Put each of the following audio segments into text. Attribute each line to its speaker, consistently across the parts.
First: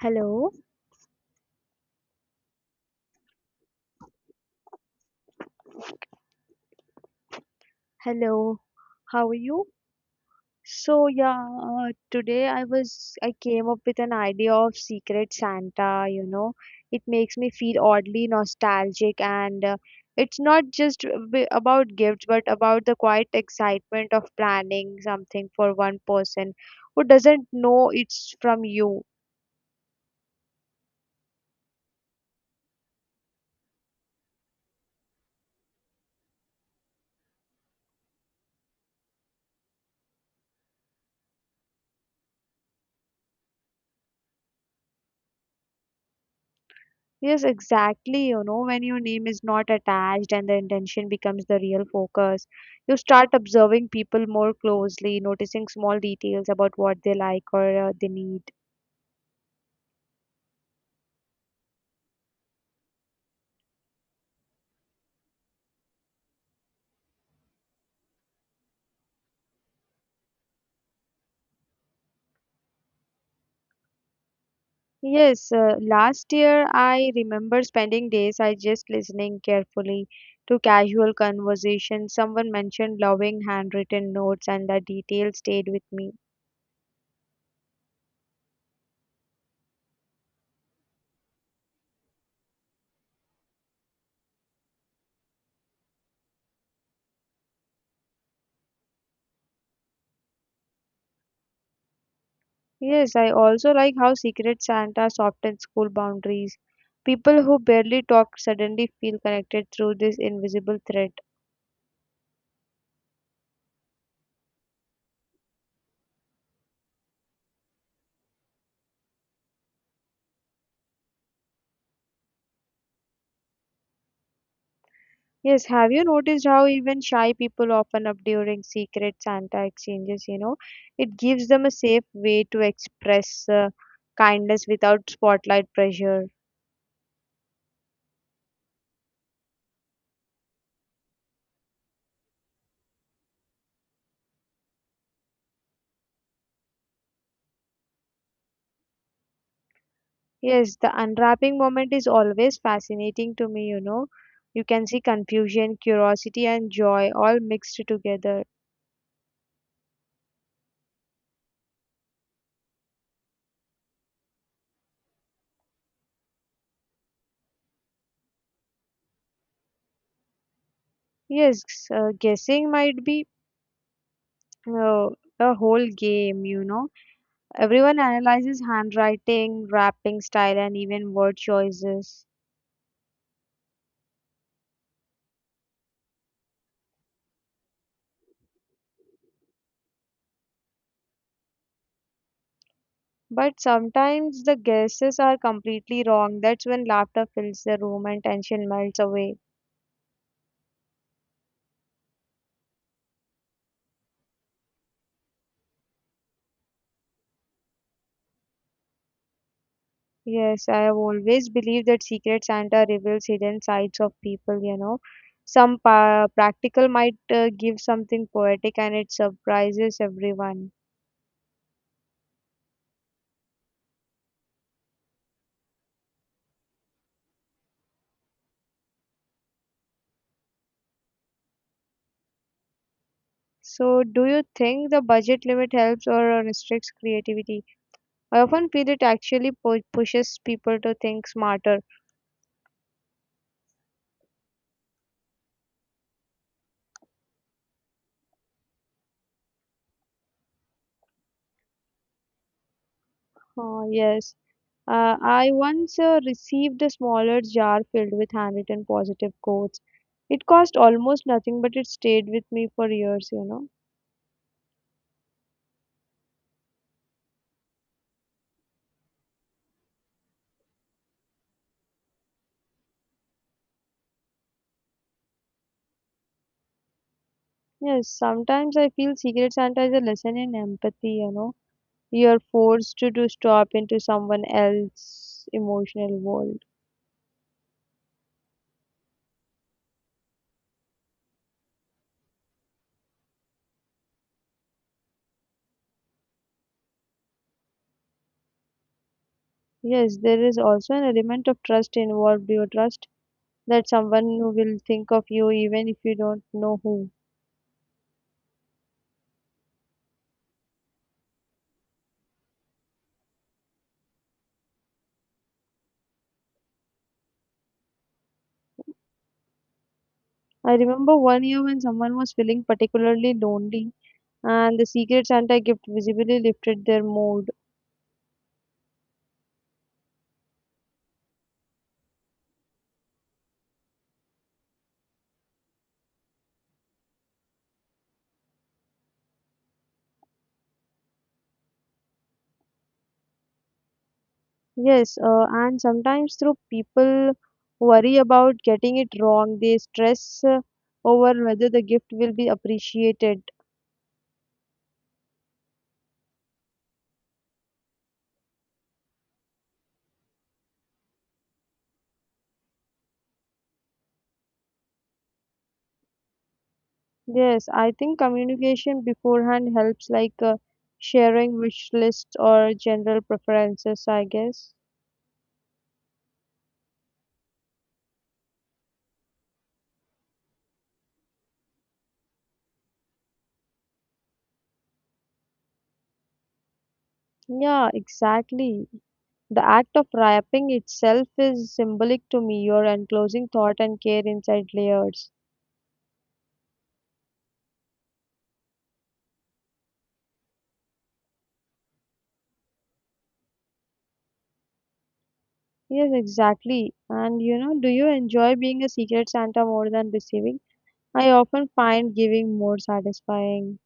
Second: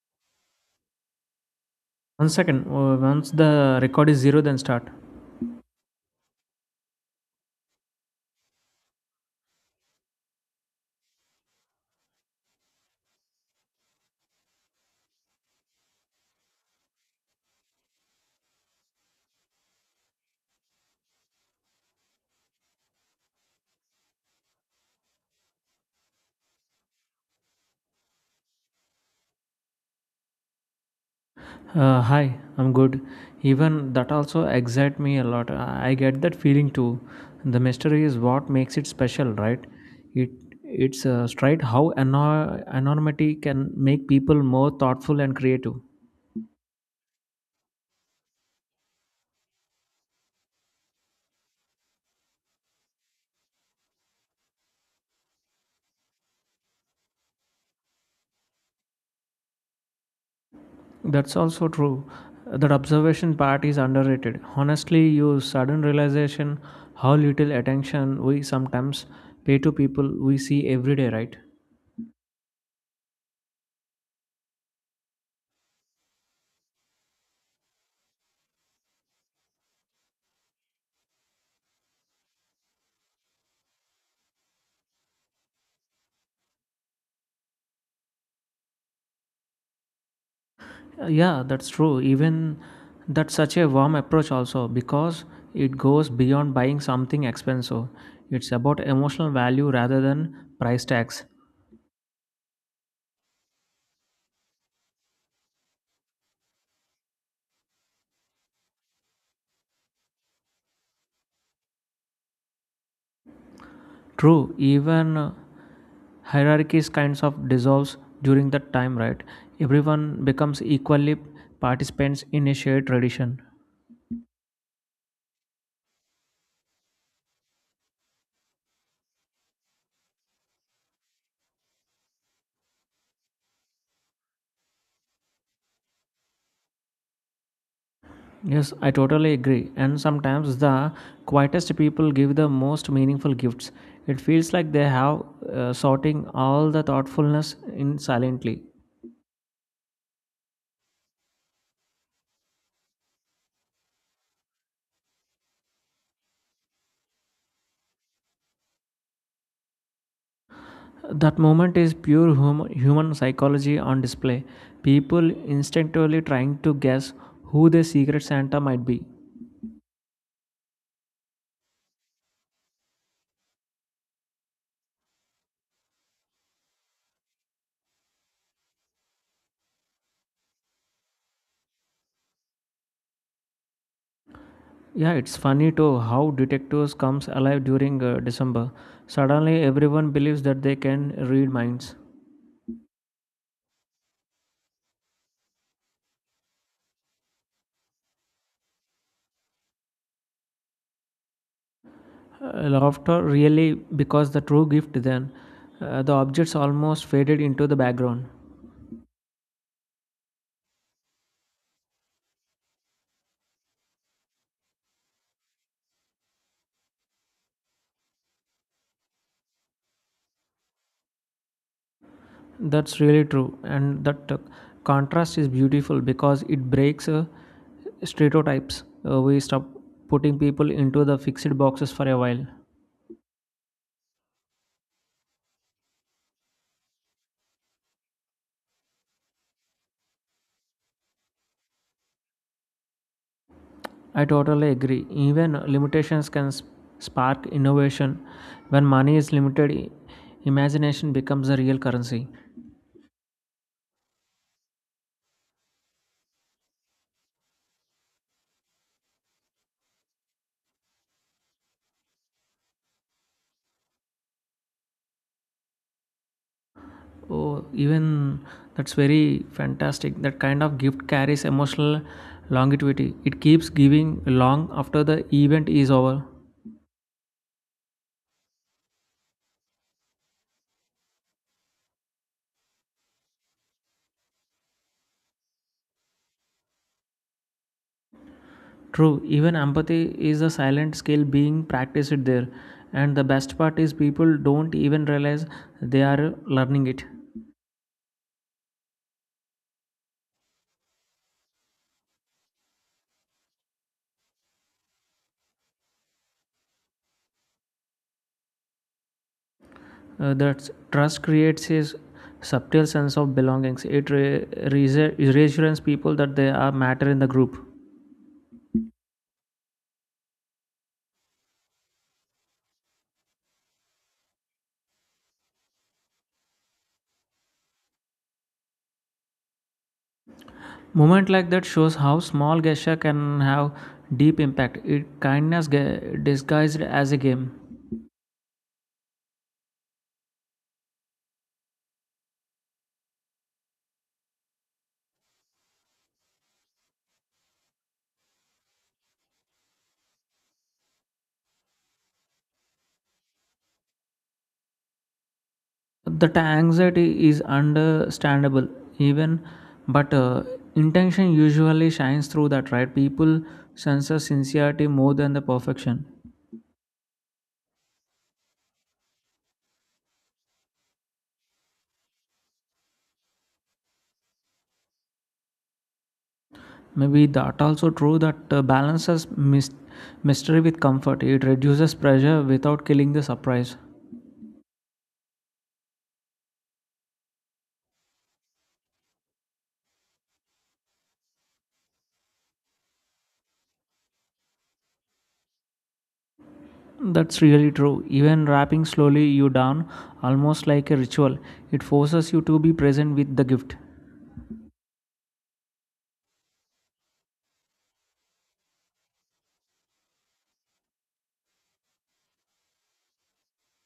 Speaker 1: Hello,
Speaker 2: One second. Once the record is zero, then start.
Speaker 1: hello. How are you? So yeah, today I came up with an idea of Secret Santa, you know. It makes me feel oddly nostalgic, and it's not just about gifts but about the quiet excitement of planning something for one person who doesn't know it's from you.
Speaker 2: Hi, I'm good. Even that also excites me a lot. I get that feeling too. The mystery is what makes it special, right? It it's straight how anonymity can make people more thoughtful and creative.
Speaker 1: Yes, exactly. You know, when your name is not attached and the intention becomes the real focus, you start observing people more closely, noticing small details about what they like or they need.
Speaker 2: That's also true. That observation part is underrated. Honestly, you sudden realization how little attention we sometimes pay to people we see every day, right?
Speaker 1: Yes, last year I remember spending days I just listening carefully to casual conversations. Someone mentioned loving handwritten notes, and the details stayed with me.
Speaker 2: Yeah, that's true. Even that's such a warm approach, also, because it goes beyond buying something expensive. It's about emotional value rather than price tags.
Speaker 1: Yes, I also like how secret Santa softens school boundaries. People who barely talk suddenly feel connected through this invisible thread.
Speaker 2: True, even hierarchies kinds of dissolves during that time, right? Everyone becomes equally participants in a shared tradition.
Speaker 1: Yes, have you noticed how even shy people often up during secret Santa exchanges? You know, it gives them a safe way to express kindness without spotlight pressure.
Speaker 2: Yes, I totally agree. And sometimes the quietest people give the most meaningful gifts. It feels like they have sorting all the thoughtfulness in silently.
Speaker 1: Yes, the unwrapping moment is always fascinating to me. You know, you can see confusion, curiosity, and joy all mixed together.
Speaker 2: That moment is pure human psychology on display. People instinctively trying to guess who the secret Santa might be.
Speaker 1: Yes, guessing might be uh, a whole game, you know. Everyone analyzes handwriting, rapping style, and even word choices.
Speaker 2: Yeah, it's funny too how detectives comes alive during December. Suddenly, everyone believes that they can read minds.
Speaker 1: But sometimes the guesses are completely wrong. That's when laughter fills the room and tension melts away.
Speaker 2: Laughter really because the true gift then the objects almost faded into the background.
Speaker 1: Yes, I have always believed that Secret Santa reveals hidden sides of people, you know. Some pa practical might give something poetic, and it surprises everyone.
Speaker 2: That's really true and that contrast is beautiful because it breaks stereotypes. We stop putting people into the fixed boxes for a while.
Speaker 1: So, do you think the budget limit helps or restricts creativity? I often feel it actually pushes people to think smarter.
Speaker 2: I totally agree, even limitations can spark innovation when money is limited. Imagination becomes a real currency.
Speaker 1: Oh, yes. I once received a smaller jar filled with handwritten positive quotes. It cost almost nothing, but it stayed with me for years, you know.
Speaker 2: Oh, even that's very fantastic. That kind of gift carries emotional longevity. It keeps giving long after the event is over.
Speaker 1: Yes, sometimes I feel Secret Santa is a lesson in empathy, you know. You're forced to stop into someone else's emotional world.
Speaker 2: True, even empathy is a silent skill being practiced there. And the best part is people don't even realize they are learning it.
Speaker 1: Yes, there is also an element of trust involved. You trust that someone who will think of you even if you don't know who.
Speaker 2: That trust creates a subtle sense of belongings. It reassures people that they are matter in the group.
Speaker 1: I remember one year when someone was feeling particularly lonely, and the Secret Santa gift visibly lifted their mood.
Speaker 2: Moment like that shows how small gesture can have deep impact. It kindness disguised as a game.
Speaker 1: Yes, and sometimes through people worry about getting it wrong, they stress over whether the gift will be appreciated.
Speaker 2: That anxiety is understandable, even, but intention usually shines through that, right? People sense the sincerity more than the perfection.
Speaker 1: Yes, I think communication beforehand helps, like sharing wish lists or general preferences, I guess.
Speaker 2: Maybe that also true that balances mystery with comfort. It reduces pressure without killing the surprise.
Speaker 1: Yeah, exactly. The act of wrapping itself is symbolic to me, your enclosing thought and care inside layers.
Speaker 2: That's really true. Even wrapping slowly you down, almost like a ritual, it forces you to be present with the gift.
Speaker 1: Yes, exactly. And you know, do you enjoy being a secret Santa more than receiving? I often find giving more satisfying.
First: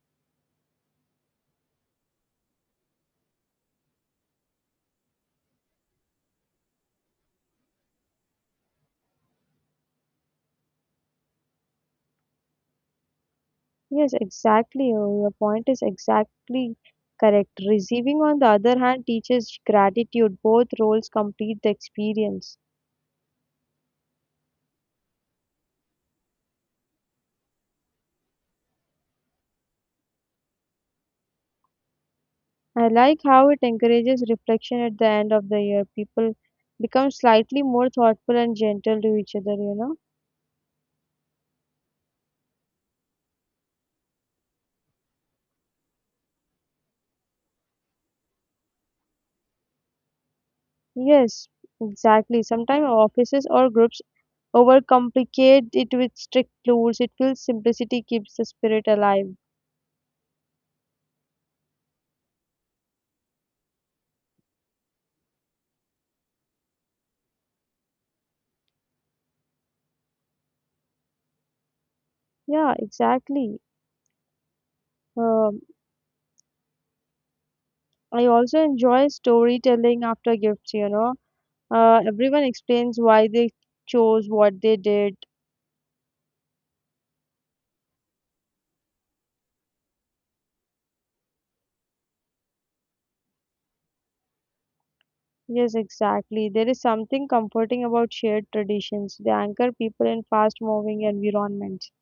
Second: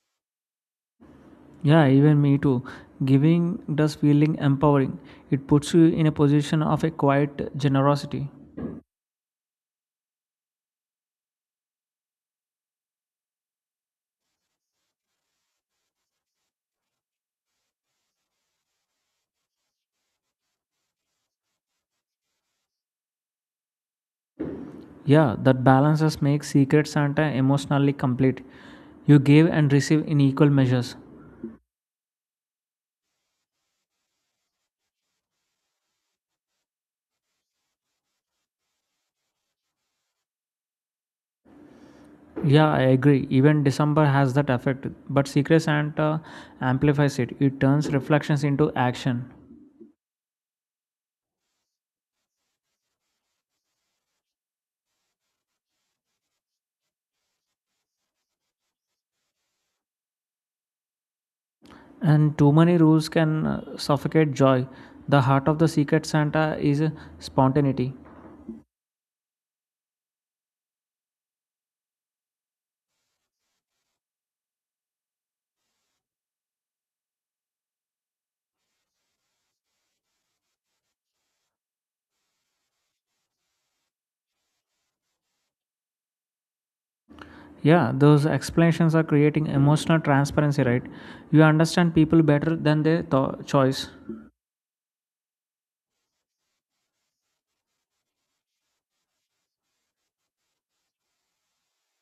Speaker 2: Yeah, even me too. Giving does feeling empowering. It puts you in a position of a quiet generosity.
Speaker 1: Yes, exactly. Oh, your point is exactly correct. Receiving, on the other hand, teaches gratitude. Both roles complete the experience.
Speaker 2: Yeah, that balances makes Secret Santa emotionally complete. You give and receive in equal measures.
Speaker 1: I like how it encourages reflection at the end of the year. People become slightly more thoughtful and gentle to each other, you know?
Speaker 2: Yeah, I agree. Even December has that effect, but Secret Santa amplifies it. It turns reflections into action.
Speaker 1: Yes, exactly. Sometimes offices or groups overcomplicate it with strict rules. It feels simplicity keeps the spirit alive.
Speaker 2: And too many rules can suffocate joy. The heart of the Secret Santa is spontaneity.
Speaker 1: Yeah, exactly. Um, I also enjoy storytelling after gifts, you know. Everyone explains why they chose what they did.
Speaker 2: Yeah, those explanations are creating emotional transparency, right? You understand people better than their choice.
Speaker 1: Yes, exactly. There is something comforting about shared traditions. They anchor people in fast moving environments.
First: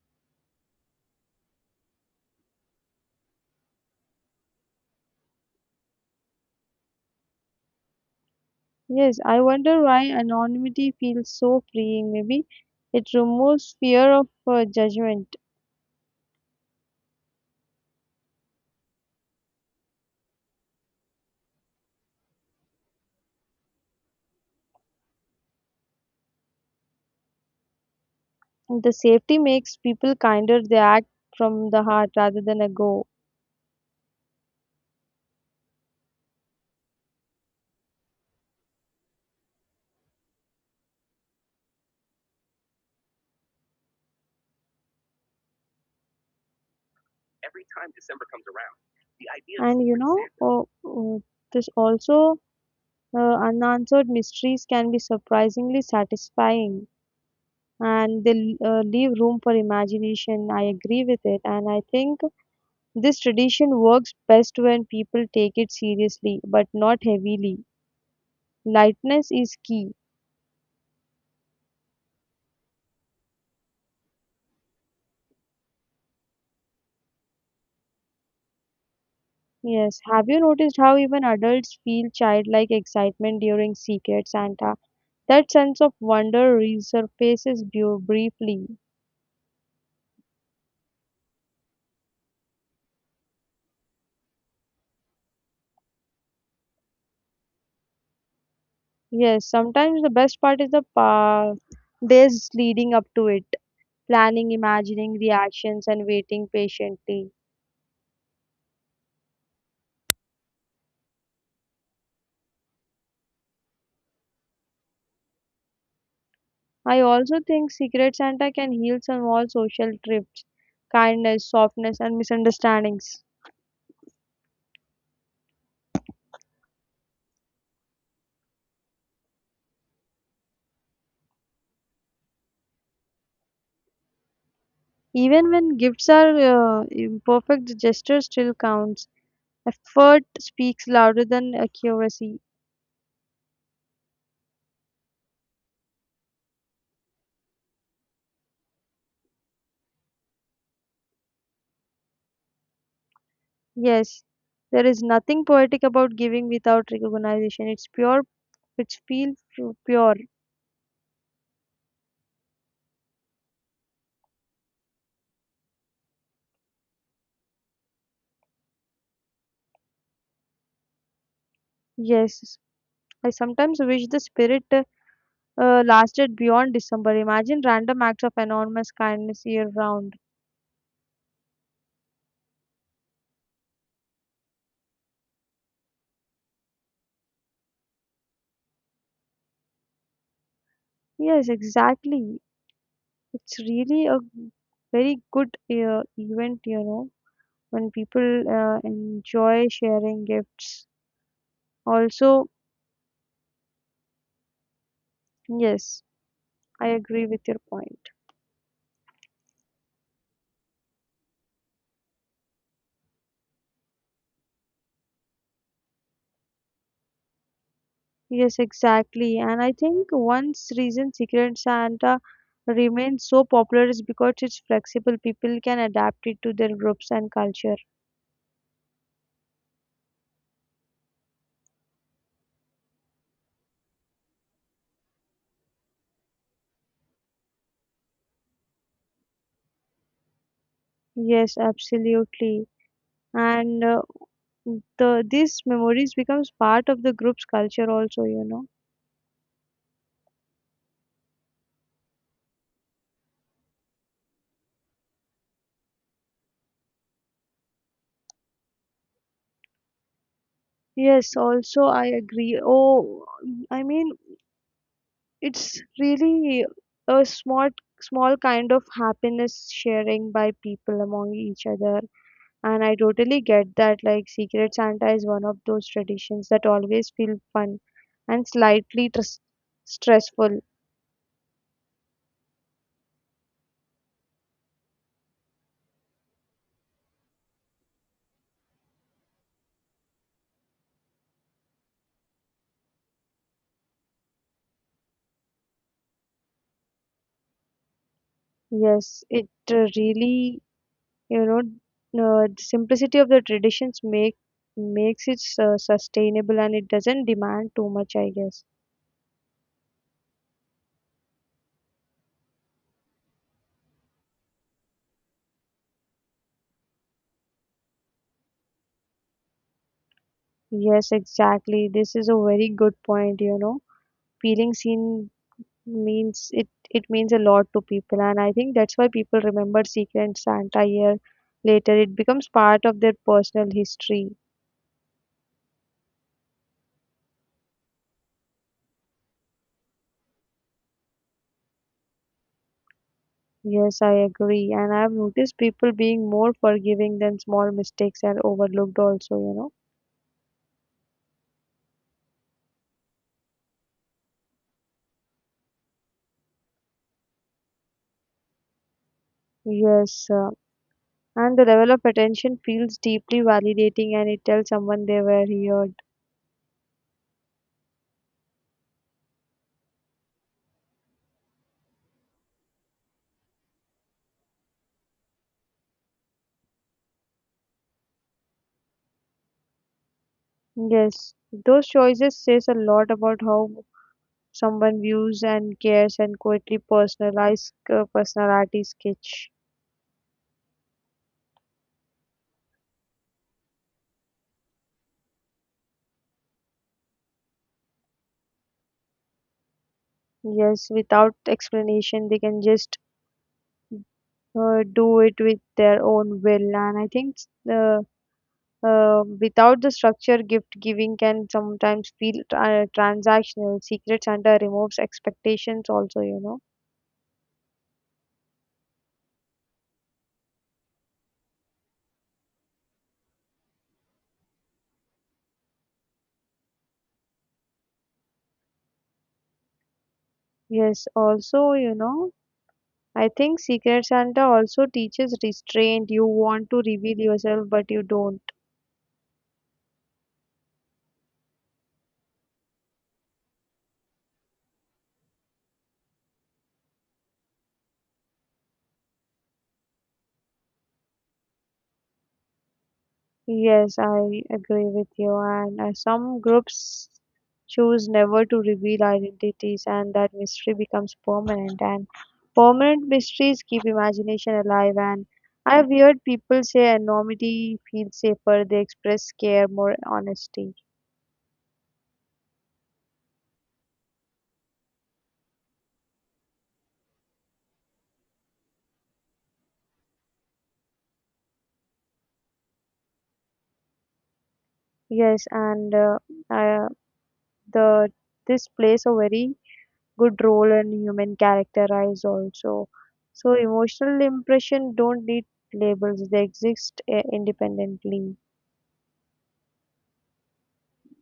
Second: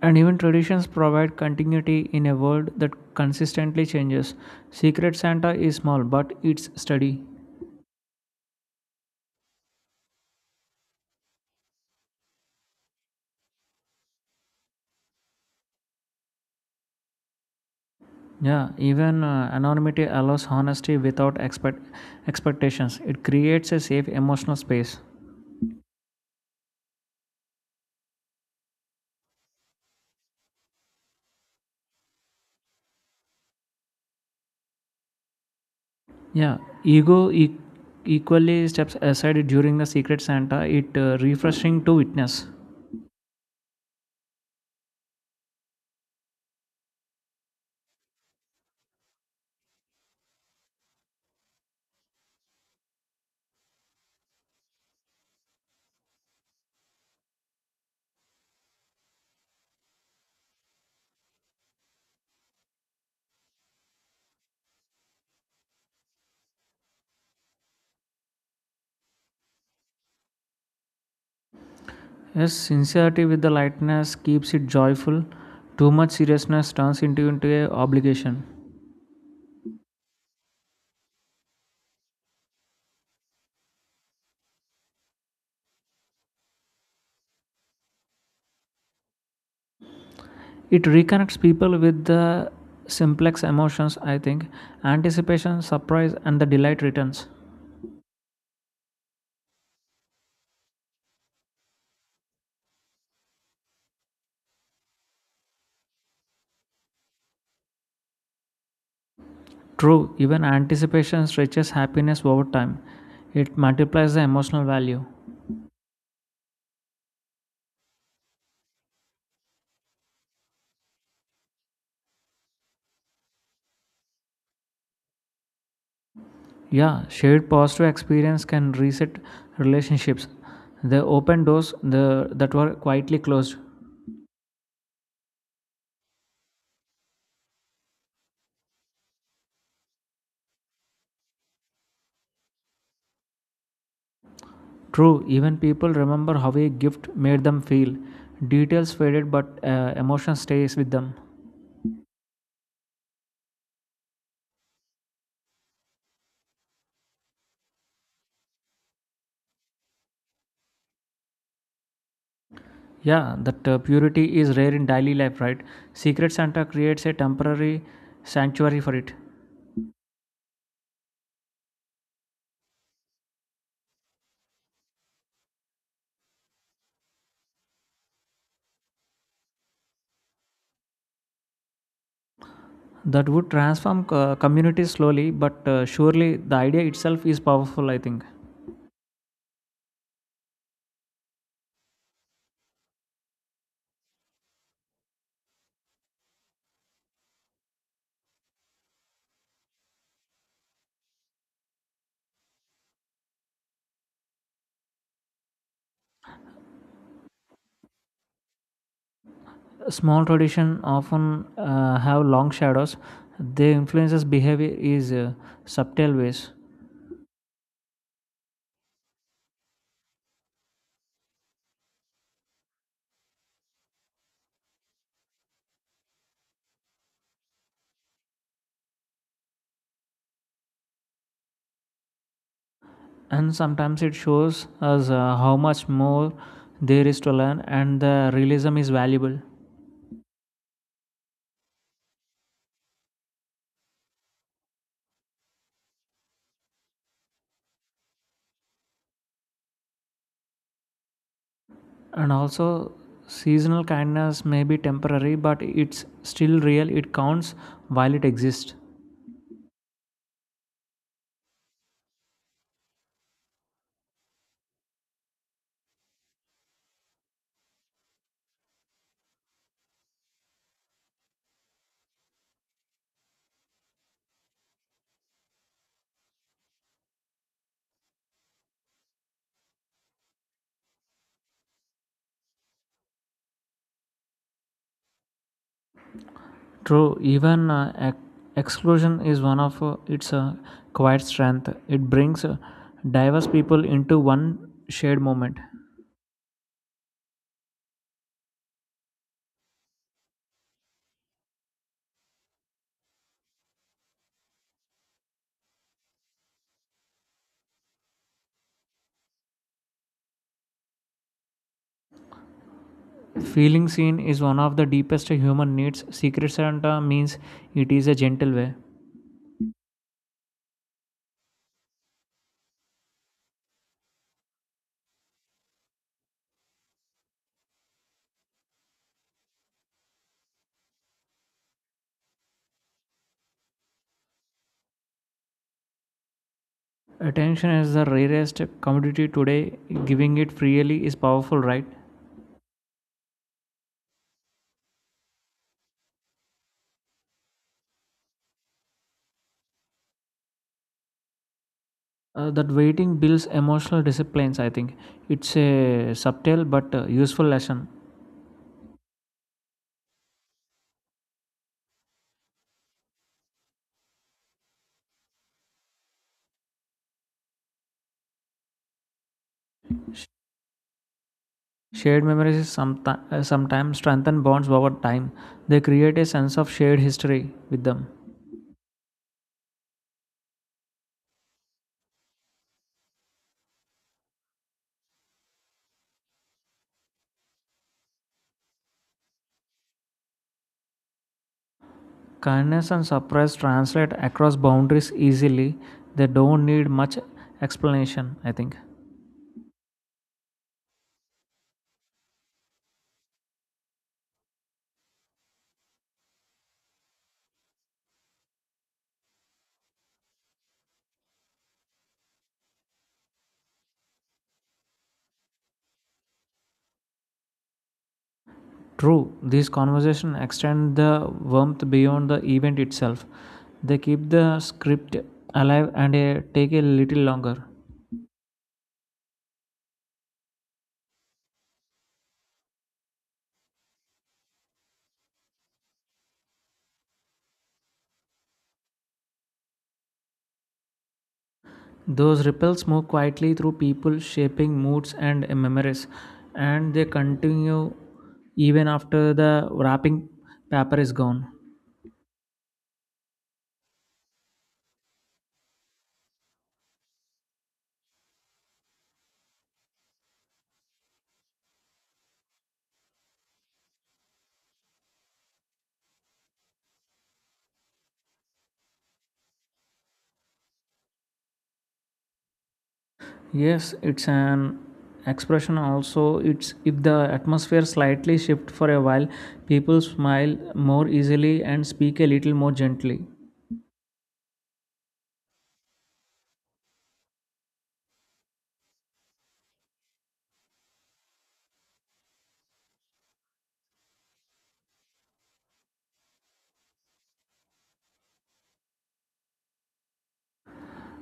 Speaker 2: And even traditions provide continuity in a world that consistently changes. Secret Santa is small, but it's steady.
Speaker 1: Yes, I wonder why anonymity feels so freeing. Maybe it removes fear of judgment.
Speaker 2: Yeah, even anonymity allows honesty without expectations. It creates a safe emotional space.
Speaker 1: The safety makes people kinder. They act from the heart rather than a go.
Speaker 2: Yeah, ego equally steps aside during the Secret Santa, it refreshing to witness.
Speaker 1: And you know, this also unanswered mysteries can be surprisingly satisfying, and they leave room for imagination. I agree with it. And I think this tradition works best when people take it seriously but not heavily. Lightness is key.
Speaker 2: Yes, sincerity with the lightness keeps it joyful. Too much seriousness turns into a obligation.
Speaker 1: Yes. Have you noticed how even adults feel childlike excitement during Secret Santa? That sense of wonder resurfaces briefly.
Speaker 2: It reconnects people with the simplex emotions, I think. Anticipation, surprise, and the delight returns.
Speaker 1: Yes, sometimes the best part is the days leading up to it. Planning, imagining reactions, and waiting patiently.
Speaker 2: True, even anticipation stretches happiness over time. It multiplies the emotional value.
Speaker 1: I also think Secret Santa can heal small social trips, kindness, softness, and misunderstandings.
Speaker 2: Yeah, shared positive experience can reset relationships. They open doors that were quietly closed.
Speaker 1: Even when gifts are imperfect, the gesture still counts. Effort speaks louder than accuracy.
Speaker 2: True, even people remember how a gift made them feel. Details faded, but emotion stays with them.
Speaker 1: Yes, there is nothing poetic about giving without recognition. It's pure, it's feel pure.
Speaker 2: Yeah, that purity is rare in daily life, right? Secret Santa creates a temporary sanctuary for it.
Speaker 1: Yes, I sometimes wish the spirit lasted beyond December. Imagine random acts of enormous kindness year round.
Speaker 2: That would transform communities slowly, but surely the idea itself is powerful, I think.
Speaker 1: Yes, exactly. It's really a very good event, you know, when people enjoy sharing gifts. Also, yes, I agree with your point.
Speaker 2: Small tradition often have long shadows. They influences behavior is subtle ways,
Speaker 1: Yes, exactly. And I think one reason Secret Santa remains so popular is because it's flexible. People can adapt it to their groups and culture.
Speaker 2: and sometimes it shows us how much more there is to learn, and the realism is valuable.
Speaker 1: Yes, absolutely. And the these memories becomes part of the group's culture also, you know.
Speaker 2: And also, seasonal kindness may be temporary, but it's still real. It counts while it exists.
Speaker 1: Yes, also I agree. Oh, I mean, it's really a small kind of happiness sharing by people among each other. And I totally get that, like, secret Santa is one of those traditions that always feel fun and slightly stressful.
Speaker 2: True, even exclusion is one of its quiet strength. It brings diverse people into one shared moment.
Speaker 1: Yes, it really, you know, the simplicity of the traditions makes it sustainable, and it doesn't demand too much, I guess.
Speaker 2: Feeling seen is one of the deepest human needs. Secret Santa means it is a gentle way.
Speaker 1: Yes, exactly, this is a very good point, you know. Feeling seen means it means a lot to people, and I think that's why people remember secret Santa year later. It becomes part of their personal history.
Speaker 2: Attention is the rarest commodity today. Giving it freely is powerful, right?
Speaker 1: Yes, I agree, and I've noticed people being more forgiving than small mistakes are overlooked also, you know.
Speaker 2: That waiting builds emotional disciplines, I think. It's a subtle but useful lesson.
Speaker 1: Yes, and the level of attention feels deeply validating, and it tells someone they were heard.
Speaker 2: Shared memories sometimes strengthen bonds over time. They create a sense of shared history with them.
Speaker 1: Yes, those choices says a lot about how someone views and cares, and quietly personalized personality sketch.
Speaker 2: Kindness and surprise translate across boundaries easily. They don't need much explanation, I think.
Speaker 1: Yes, without explanation, they can just do it with their own will. And I think uh, without the structure, gift giving can sometimes feel transactional. Secret Santa removes expectations also, you know.
Speaker 2: True, these conversations extend the warmth beyond the event itself. They keep the script alive and take a little longer.
Speaker 1: Yes, also, you know, I think Secret Santa also teaches restraint. You want to reveal yourself, but you don't.
Speaker 2: Those ripples move quietly through people, shaping moods and memories, and they continue even after the wrapping paper is gone.
Speaker 1: Yes, I agree with you. And some groups choose never to reveal identities, and that mystery becomes permanent. And permanent mysteries keep imagination alive. And I have heard people say anonymity feels safer, they express care, more honesty.
Speaker 2: Yes, it's an expression also. It's if the atmosphere slightly shifts for a while, people smile more easily and speak a little more gently.
Speaker 1: Yes, and uh, the this plays a very good role in human characterize also. So emotional impression don't need labels; they exist independently.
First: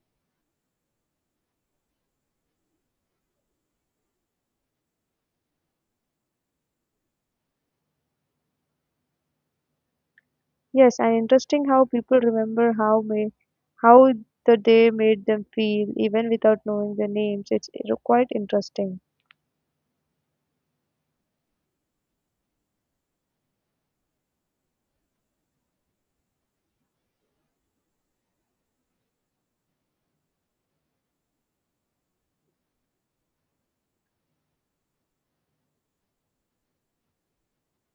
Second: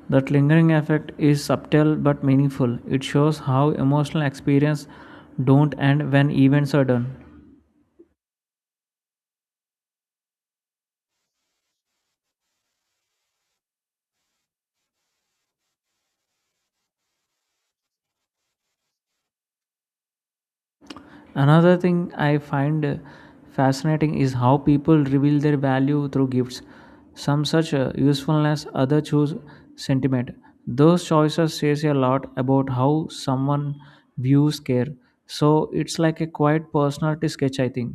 Speaker 2: That lingering effect is subtle but meaningful. It shows how emotional experiences don't end when events are done.
Speaker 1: Yes, and interesting how people remember how the day made them feel even without knowing the names. It's quite interesting.
Speaker 2: Another thing I find fascinating is how people reveal their value through gifts. Some such usefulness, others choose sentiment. Those choices says a lot about how someone views care. So it's like a quiet personality sketch, I think.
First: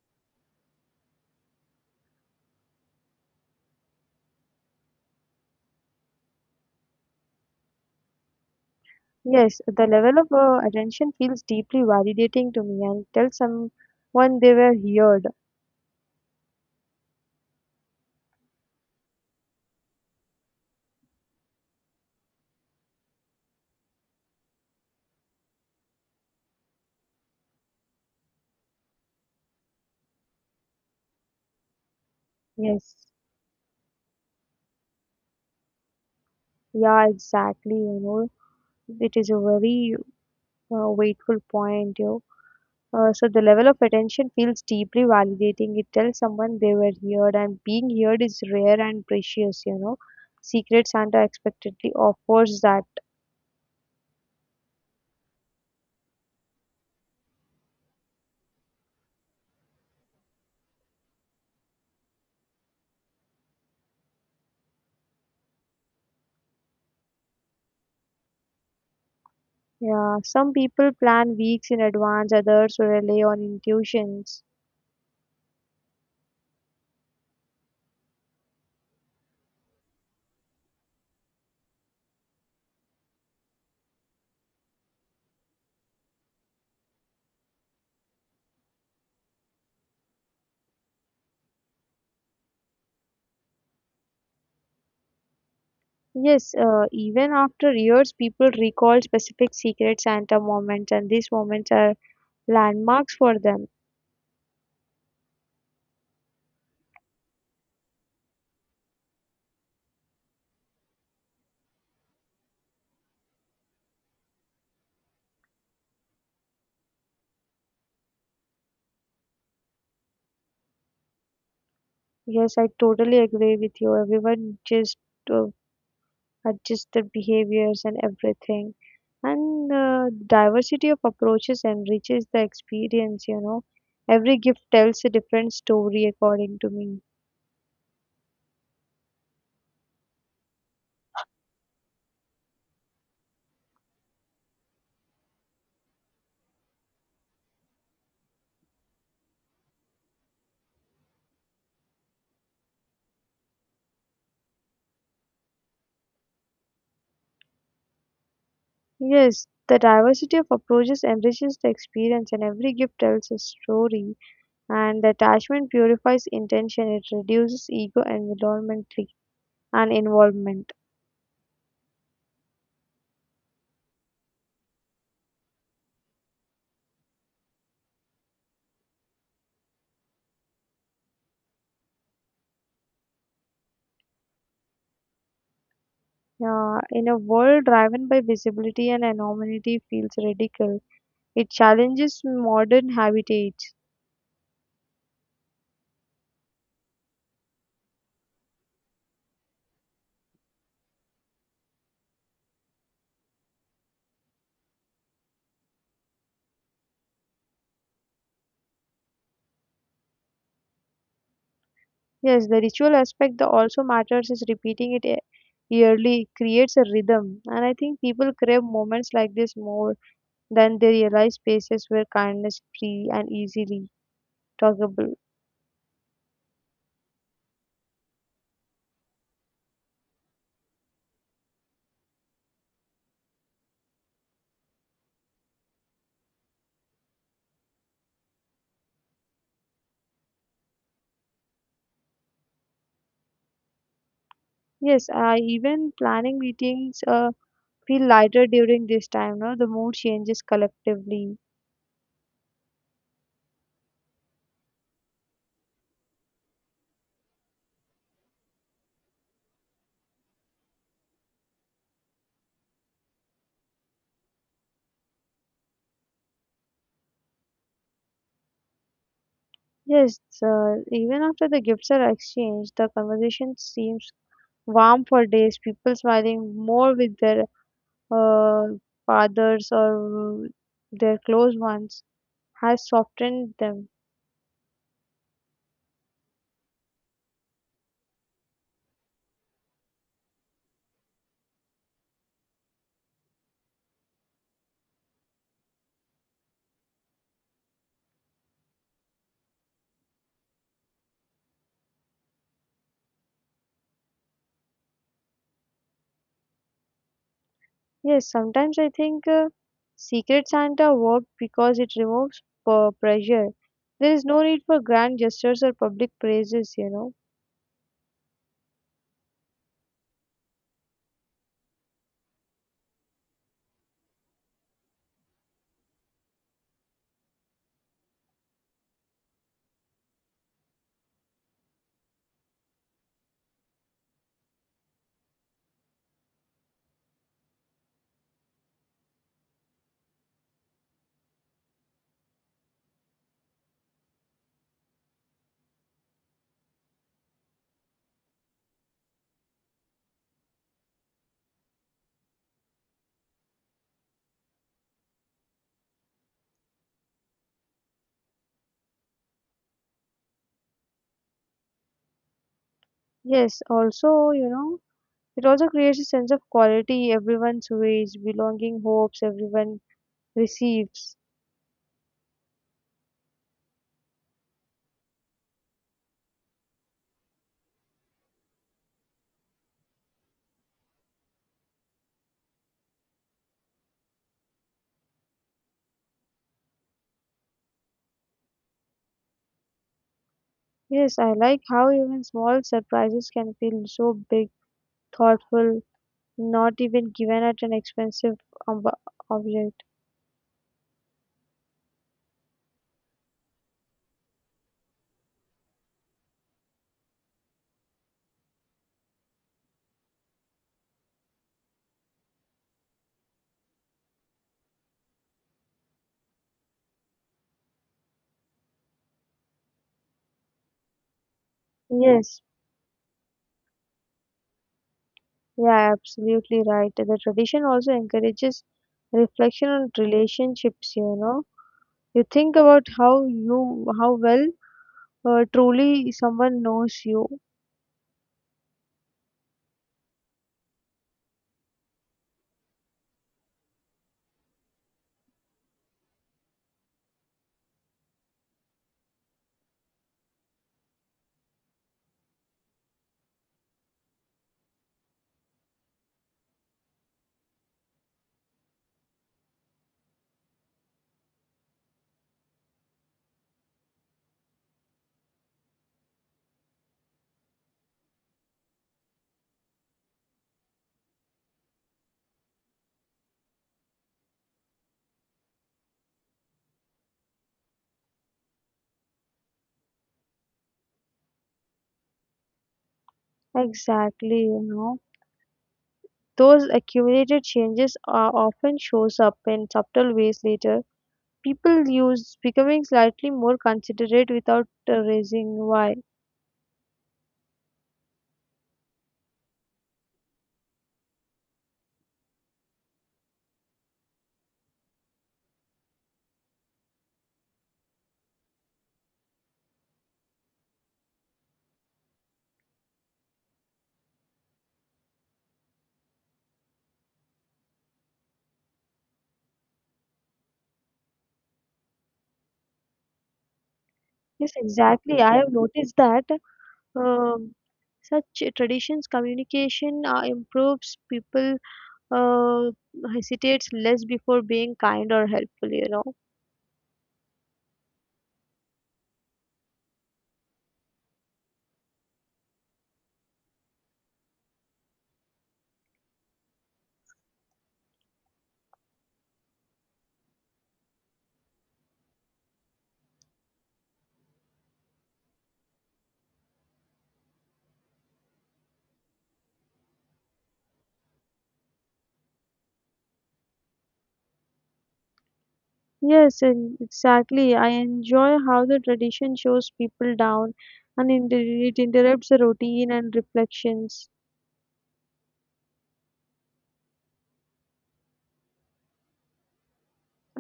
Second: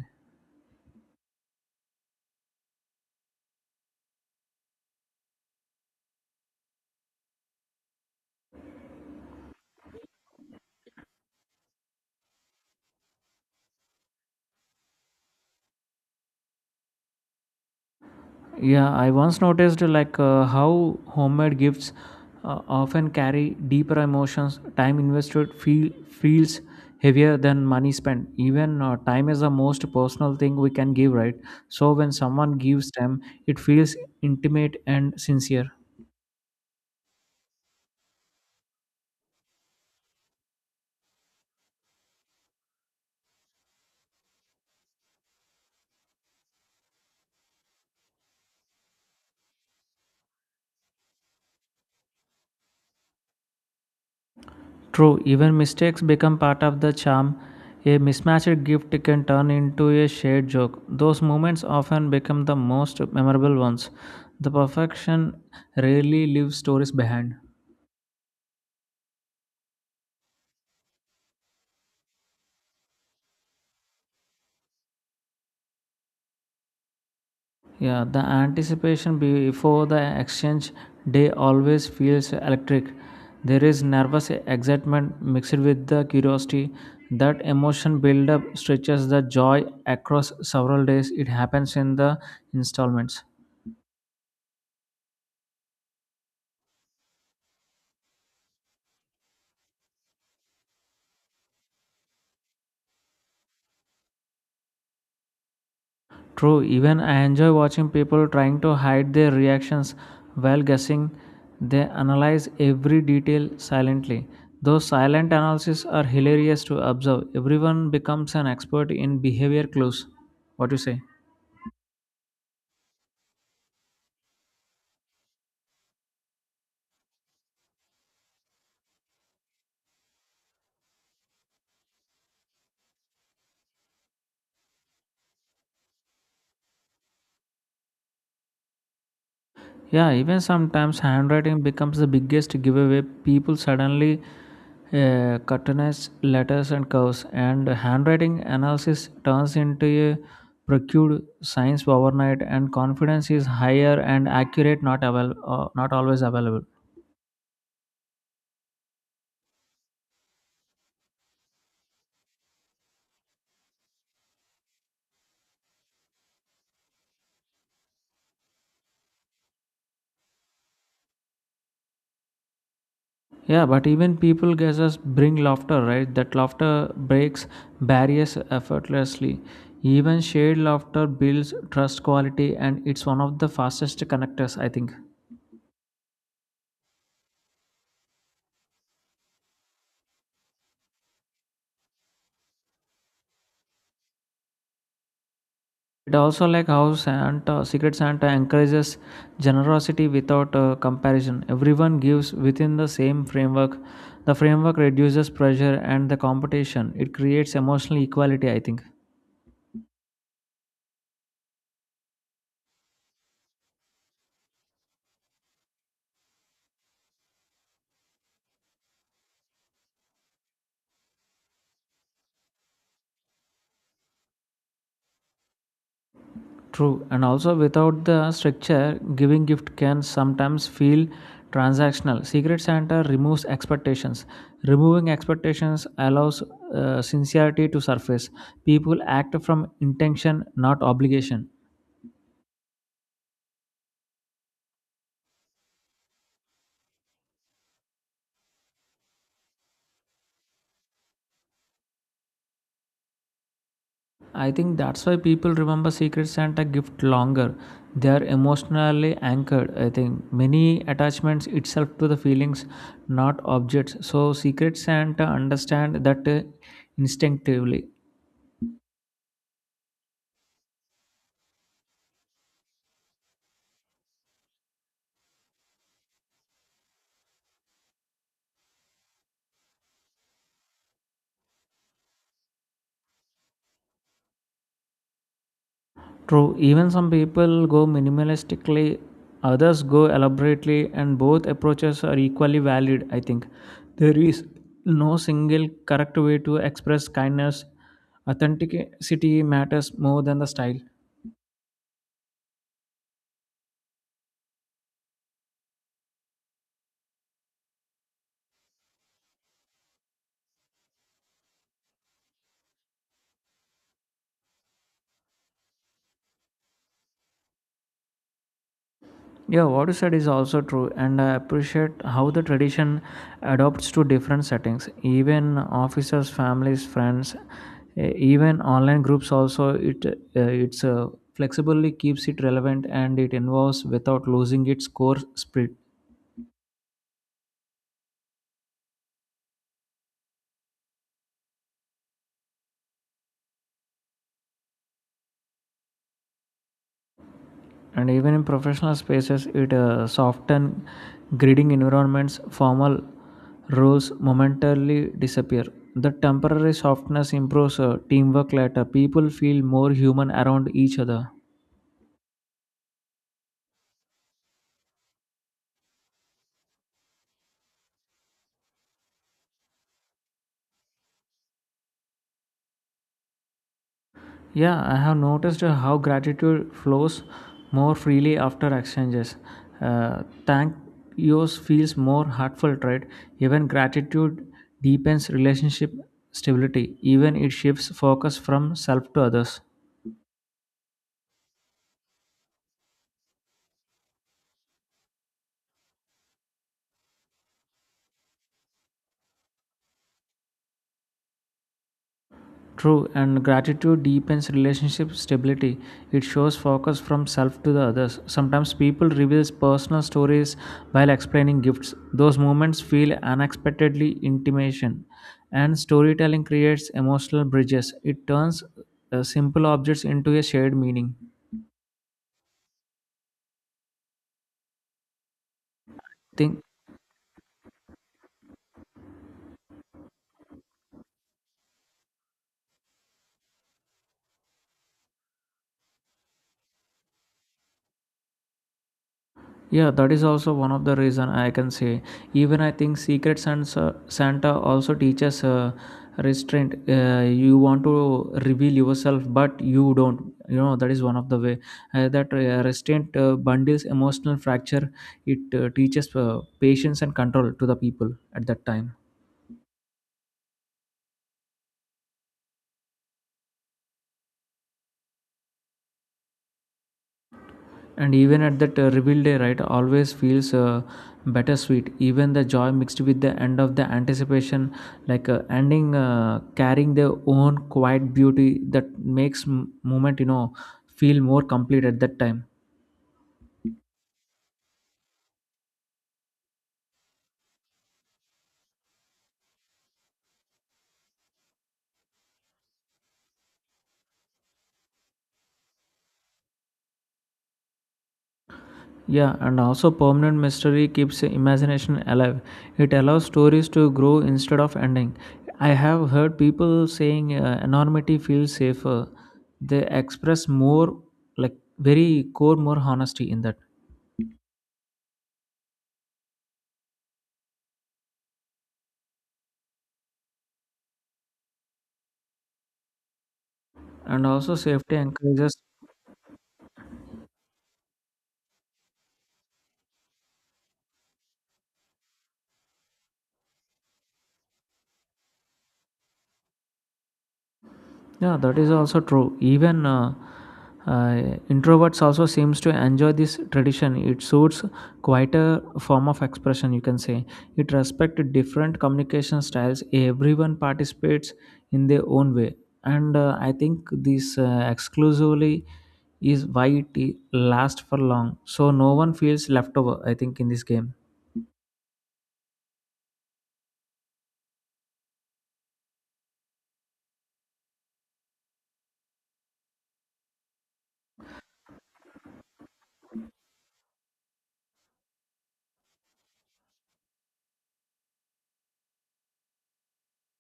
Speaker 1: Yes, the level of attention feels deeply validating to me, and tell someone they were heard.
Speaker 2: Yeah, I once noticed like how homemade gifts often carry deeper emotions. Time invested feels heavier than money spent. Even time is the most personal thing we can give, right? So when someone gives
Speaker 1: Yes,
Speaker 2: time, it feels intimate and sincere.
Speaker 1: yeah, exactly. You know, it is a very weighful point. You so the level of attention feels deeply validating. It tells someone they were heard, and being heard is rare and precious, you know. Secret Santa expectedly offers that.
Speaker 2: True, even mistakes become part of the charm. A mismatched gift can turn into a shared joke. Those moments often become the most memorable ones. The perfection rarely leaves stories behind.
Speaker 1: Yeah, some people plan weeks in advance, others rely on intuitions.
Speaker 2: Yeah, the anticipation before the exchange day always feels electric. There is nervous excitement mixed with the curiosity. That emotion buildup stretches the joy across several days. It happens in the installments.
Speaker 1: Yes, even after years, people recall specific Secret Santa moments, and these moments are landmarks for them.
Speaker 2: True, even I enjoy watching people trying to hide their reactions while guessing. They analyze every detail silently. Those silent analyses are hilarious to observe. Everyone becomes an expert in behavior clues. What do you say?
Speaker 1: Yes, I totally agree with you. Everyone just uh, adjust their behaviors and everything. And the diversity of approaches enriches the experience, you know. Every gift tells a different story, according to me.
Speaker 2: Yeah, even sometimes handwriting becomes the biggest giveaway. People suddenly cartoonize letters and curves, and handwriting analysis turns into a procured science overnight. And confidence is higher and accurate, not always available.
Speaker 1: Yes, the diversity of approaches enriches the experience, and every gift tells a story. And the attachment purifies intention, it reduces ego environmentally and involvement.
Speaker 2: Yeah, but even people guesses bring laughter, right? That laughter breaks barriers effortlessly. Even shared laughter builds trust quality, and it's one of the fastest connectors, I think.
Speaker 1: In a world driven by visibility and anonymity feels radical. It challenges modern habitats.
Speaker 2: It also like how Secret Santa encourages generosity without comparison. Everyone gives within the same framework. The framework reduces pressure and the competition. It creates emotional equality, I think.
Speaker 1: Yes, the ritual aspect that also matters is repeating it yearly creates a rhythm. And I think people crave moments like this more than they realize spaces where kindness is free and easily talkable.
Speaker 2: True. And also without the structure, giving gift can sometimes feel transactional. Secret Santa removes expectations. Removing expectations allows sincerity to surface. People act from intention, not obligation.
Speaker 1: Yes, I even planning meetings feel lighter during this time. No, the mood changes collectively.
Speaker 2: I think that's why people remember Secret Santa gift longer. They are emotionally anchored. I think many attachments itself to the feelings, not objects. So Secret Santa understand that instinctively.
Speaker 1: Yes, even after the gifts are exchanged, the conversation seems warm for days. People smiling more with their uh, fathers or their close ones has softened them.
Speaker 2: True. Even some people go minimalistically, others go elaborately, and both approaches are equally valid. I think there is no single correct way to express kindness. Authenticity matters more than the style.
Speaker 1: Yes, sometimes I think Secret Santa worked because it removes pressure. There is no need for grand gestures or public praises, you know.
Speaker 2: Yeah, what you said is also true, and I appreciate how the tradition adopts to different settings. Even officers, families, friends, eh, even online groups. Also, it's flexibly keeps it relevant and it involves without losing its core spirit. And even in professional spaces it soften grading environments formal roles momentarily disappear. The temporary softness improves teamwork later. People feel more human around each other.
Speaker 1: Yes, also, you know, it also creates a sense of quality, everyone's ways, belonging hopes everyone receives.
Speaker 2: Yeah, I have noticed how gratitude flows more freely after exchanges. uh, Thank yours feels more heartfelt, right? Even gratitude deepens relationship stability, even it shifts focus from self to others.
Speaker 1: Yes, I like how even small surprises can feel so big, thoughtful, not even given at an expensive ob- object.
Speaker 2: True, and gratitude deepens relationship stability. It shows focus from self to the others. Sometimes people reveals personal stories while explaining gifts. Those moments feel unexpectedly intimation, and storytelling creates emotional bridges. It turns simple objects into a shared meaning.
Speaker 1: Yeah, absolutely
Speaker 2: Think.
Speaker 1: right. The tradition also encourages reflection on relationships, you know. You think about how well truly someone knows you.
Speaker 2: Yeah, that is also one of the reason I can say. Even I think Santa also teaches restraint. You want to reveal yourself, but you don't. You know that is one of the way that restraint bundles emotional fracture. It teaches patience and control to the people at that time. And even at that reveal day, right, always feels bittersweet. Even the joy mixed with the end of the anticipation, ending, carrying their own quiet beauty that makes moment, you know, feel more complete at that time.
Speaker 1: Exactly, you know. Those accumulated changes are often shows up in subtle ways later. People use becoming slightly more considerate without raising why.
Speaker 2: Yeah, and also permanent mystery keeps imagination alive. It allows stories to grow instead of ending. I have heard people saying anonymity feels safer. They express more, like very core, more honesty in that. And
Speaker 1: Yes,
Speaker 2: also safety
Speaker 1: exactly. I have
Speaker 2: encourages.
Speaker 1: noticed that Um, such traditions communication improves people uh, hesitates less before being kind or helpful, you know.
Speaker 2: Yeah, that is also true, even uh, introverts also seems to enjoy this tradition. It suits quite a form of expression, you can say. It respects different communication styles. Everyone participates in their own way. And I think this exclusively is why it lasts for long, so no one feels left over, I think in this game.
Speaker 1: Yes, and exactly. I enjoy how the tradition shows people down and it interrupts the routine and reflections.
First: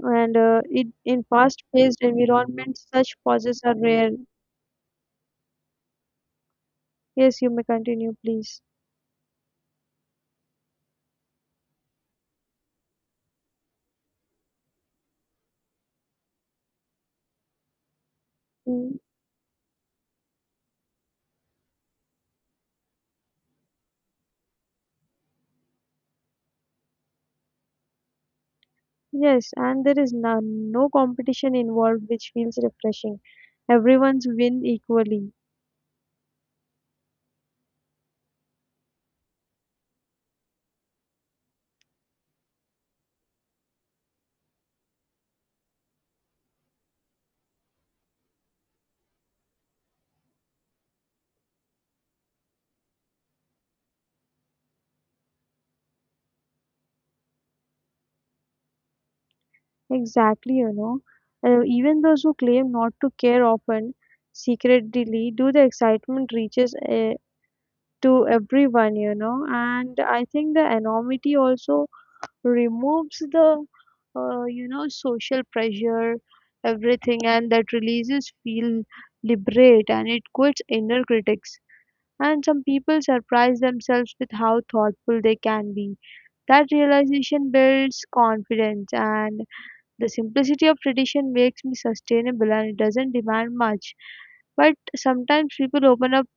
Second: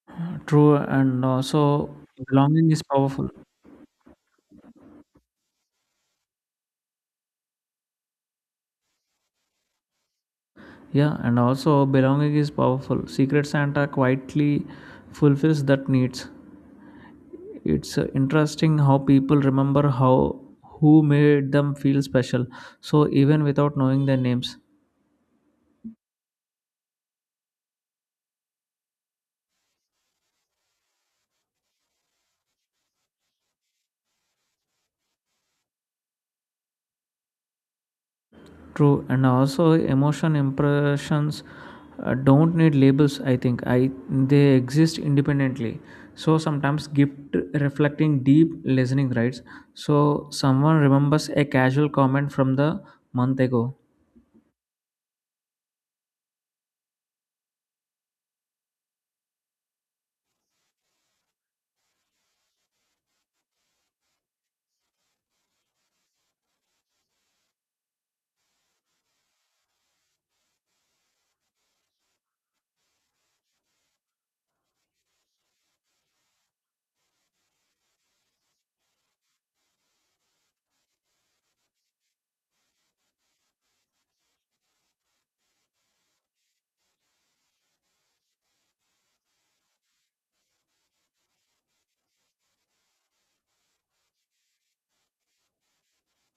Speaker 1: And
Speaker 2: True,
Speaker 1: it,
Speaker 2: and
Speaker 1: in
Speaker 2: also
Speaker 1: fast-paced
Speaker 2: belonging is
Speaker 1: environments, such
Speaker 2: powerful.
Speaker 1: pauses are rare. Yes, you may continue, please.
Speaker 2: Yeah, and also belonging is powerful. Secret Santa quietly fulfills that needs. It's interesting how
Speaker 1: Mm.
Speaker 2: people remember how who made them feel special. So even without knowing their names.
Speaker 1: Yes, and there is no competition involved, which feels refreshing. Everyone's win equally.
Speaker 2: True, and also emotion impressions don't need labels. I think I they exist independently. So sometimes gift reflecting deep listening, right? So someone remembers a casual comment from the month ago.
Speaker 1: Exactly, you know. Even those who claim not to care often secretly do. The excitement reaches to everyone, you know. And I think the anonymity also removes the, you know, social pressure, everything, and that releases feel liberate, and it quits inner critics. And some people surprise themselves with how thoughtful they can be. That realization builds confidence, and the simplicity of tradition makes me sustainable, and it doesn't demand much. But sometimes people open up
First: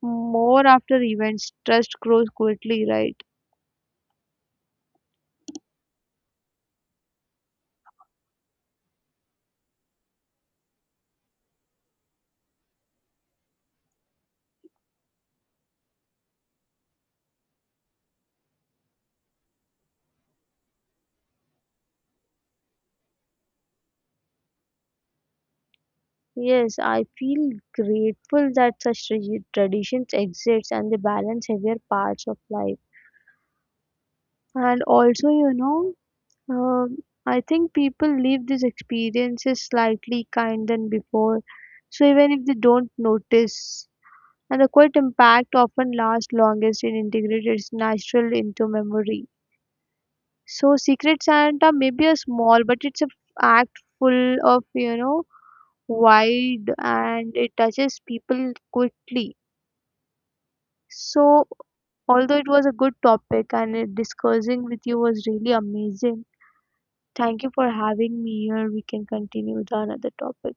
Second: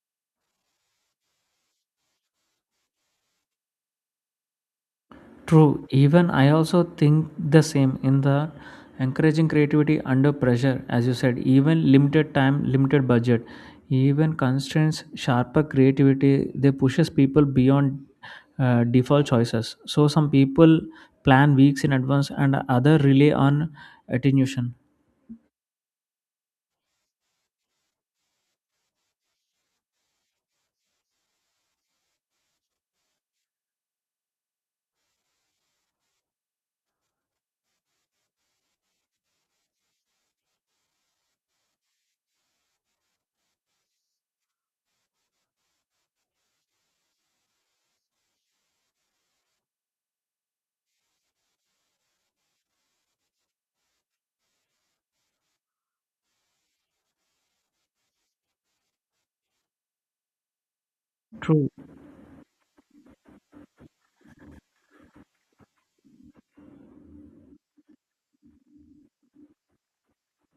Speaker 1: more after events, trust grows quickly, right?
Speaker 2: True, even I also think the same in the encouraging creativity under pressure, as you said, even limited time, limited budget, even constraints, sharper creativity, they pushes people beyond default choices. So some people plan weeks in advance and other rely on attenuation.
Speaker 1: Yes, I feel grateful that such traditions exist, and they balance heavier parts of life. And also, you know, um, I think people leave these experiences slightly kind than before. So even if they don't notice, and the quiet impact often lasts longest in integrated, it's natural into memory. So Secret Santa may be a small, but it's a act full of, you know, wide, and it touches people quickly. So,
Speaker 2: True.
Speaker 1: although it was a good topic and it, discussing with you was really amazing, thank you for having me here. We can continue with another topic.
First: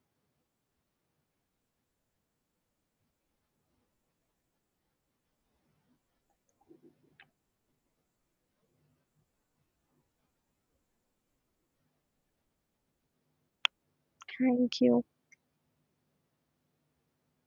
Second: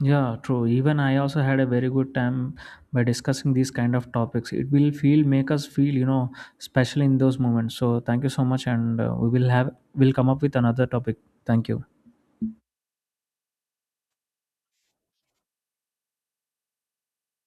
Speaker 2: Yeah, true. Even I also had a very good time by discussing these kind of topics. It will feel make us feel, you know, special in those moments. So thank you so much, and we will have will come up with another topic. Thank you.
Speaker 1: Thank you.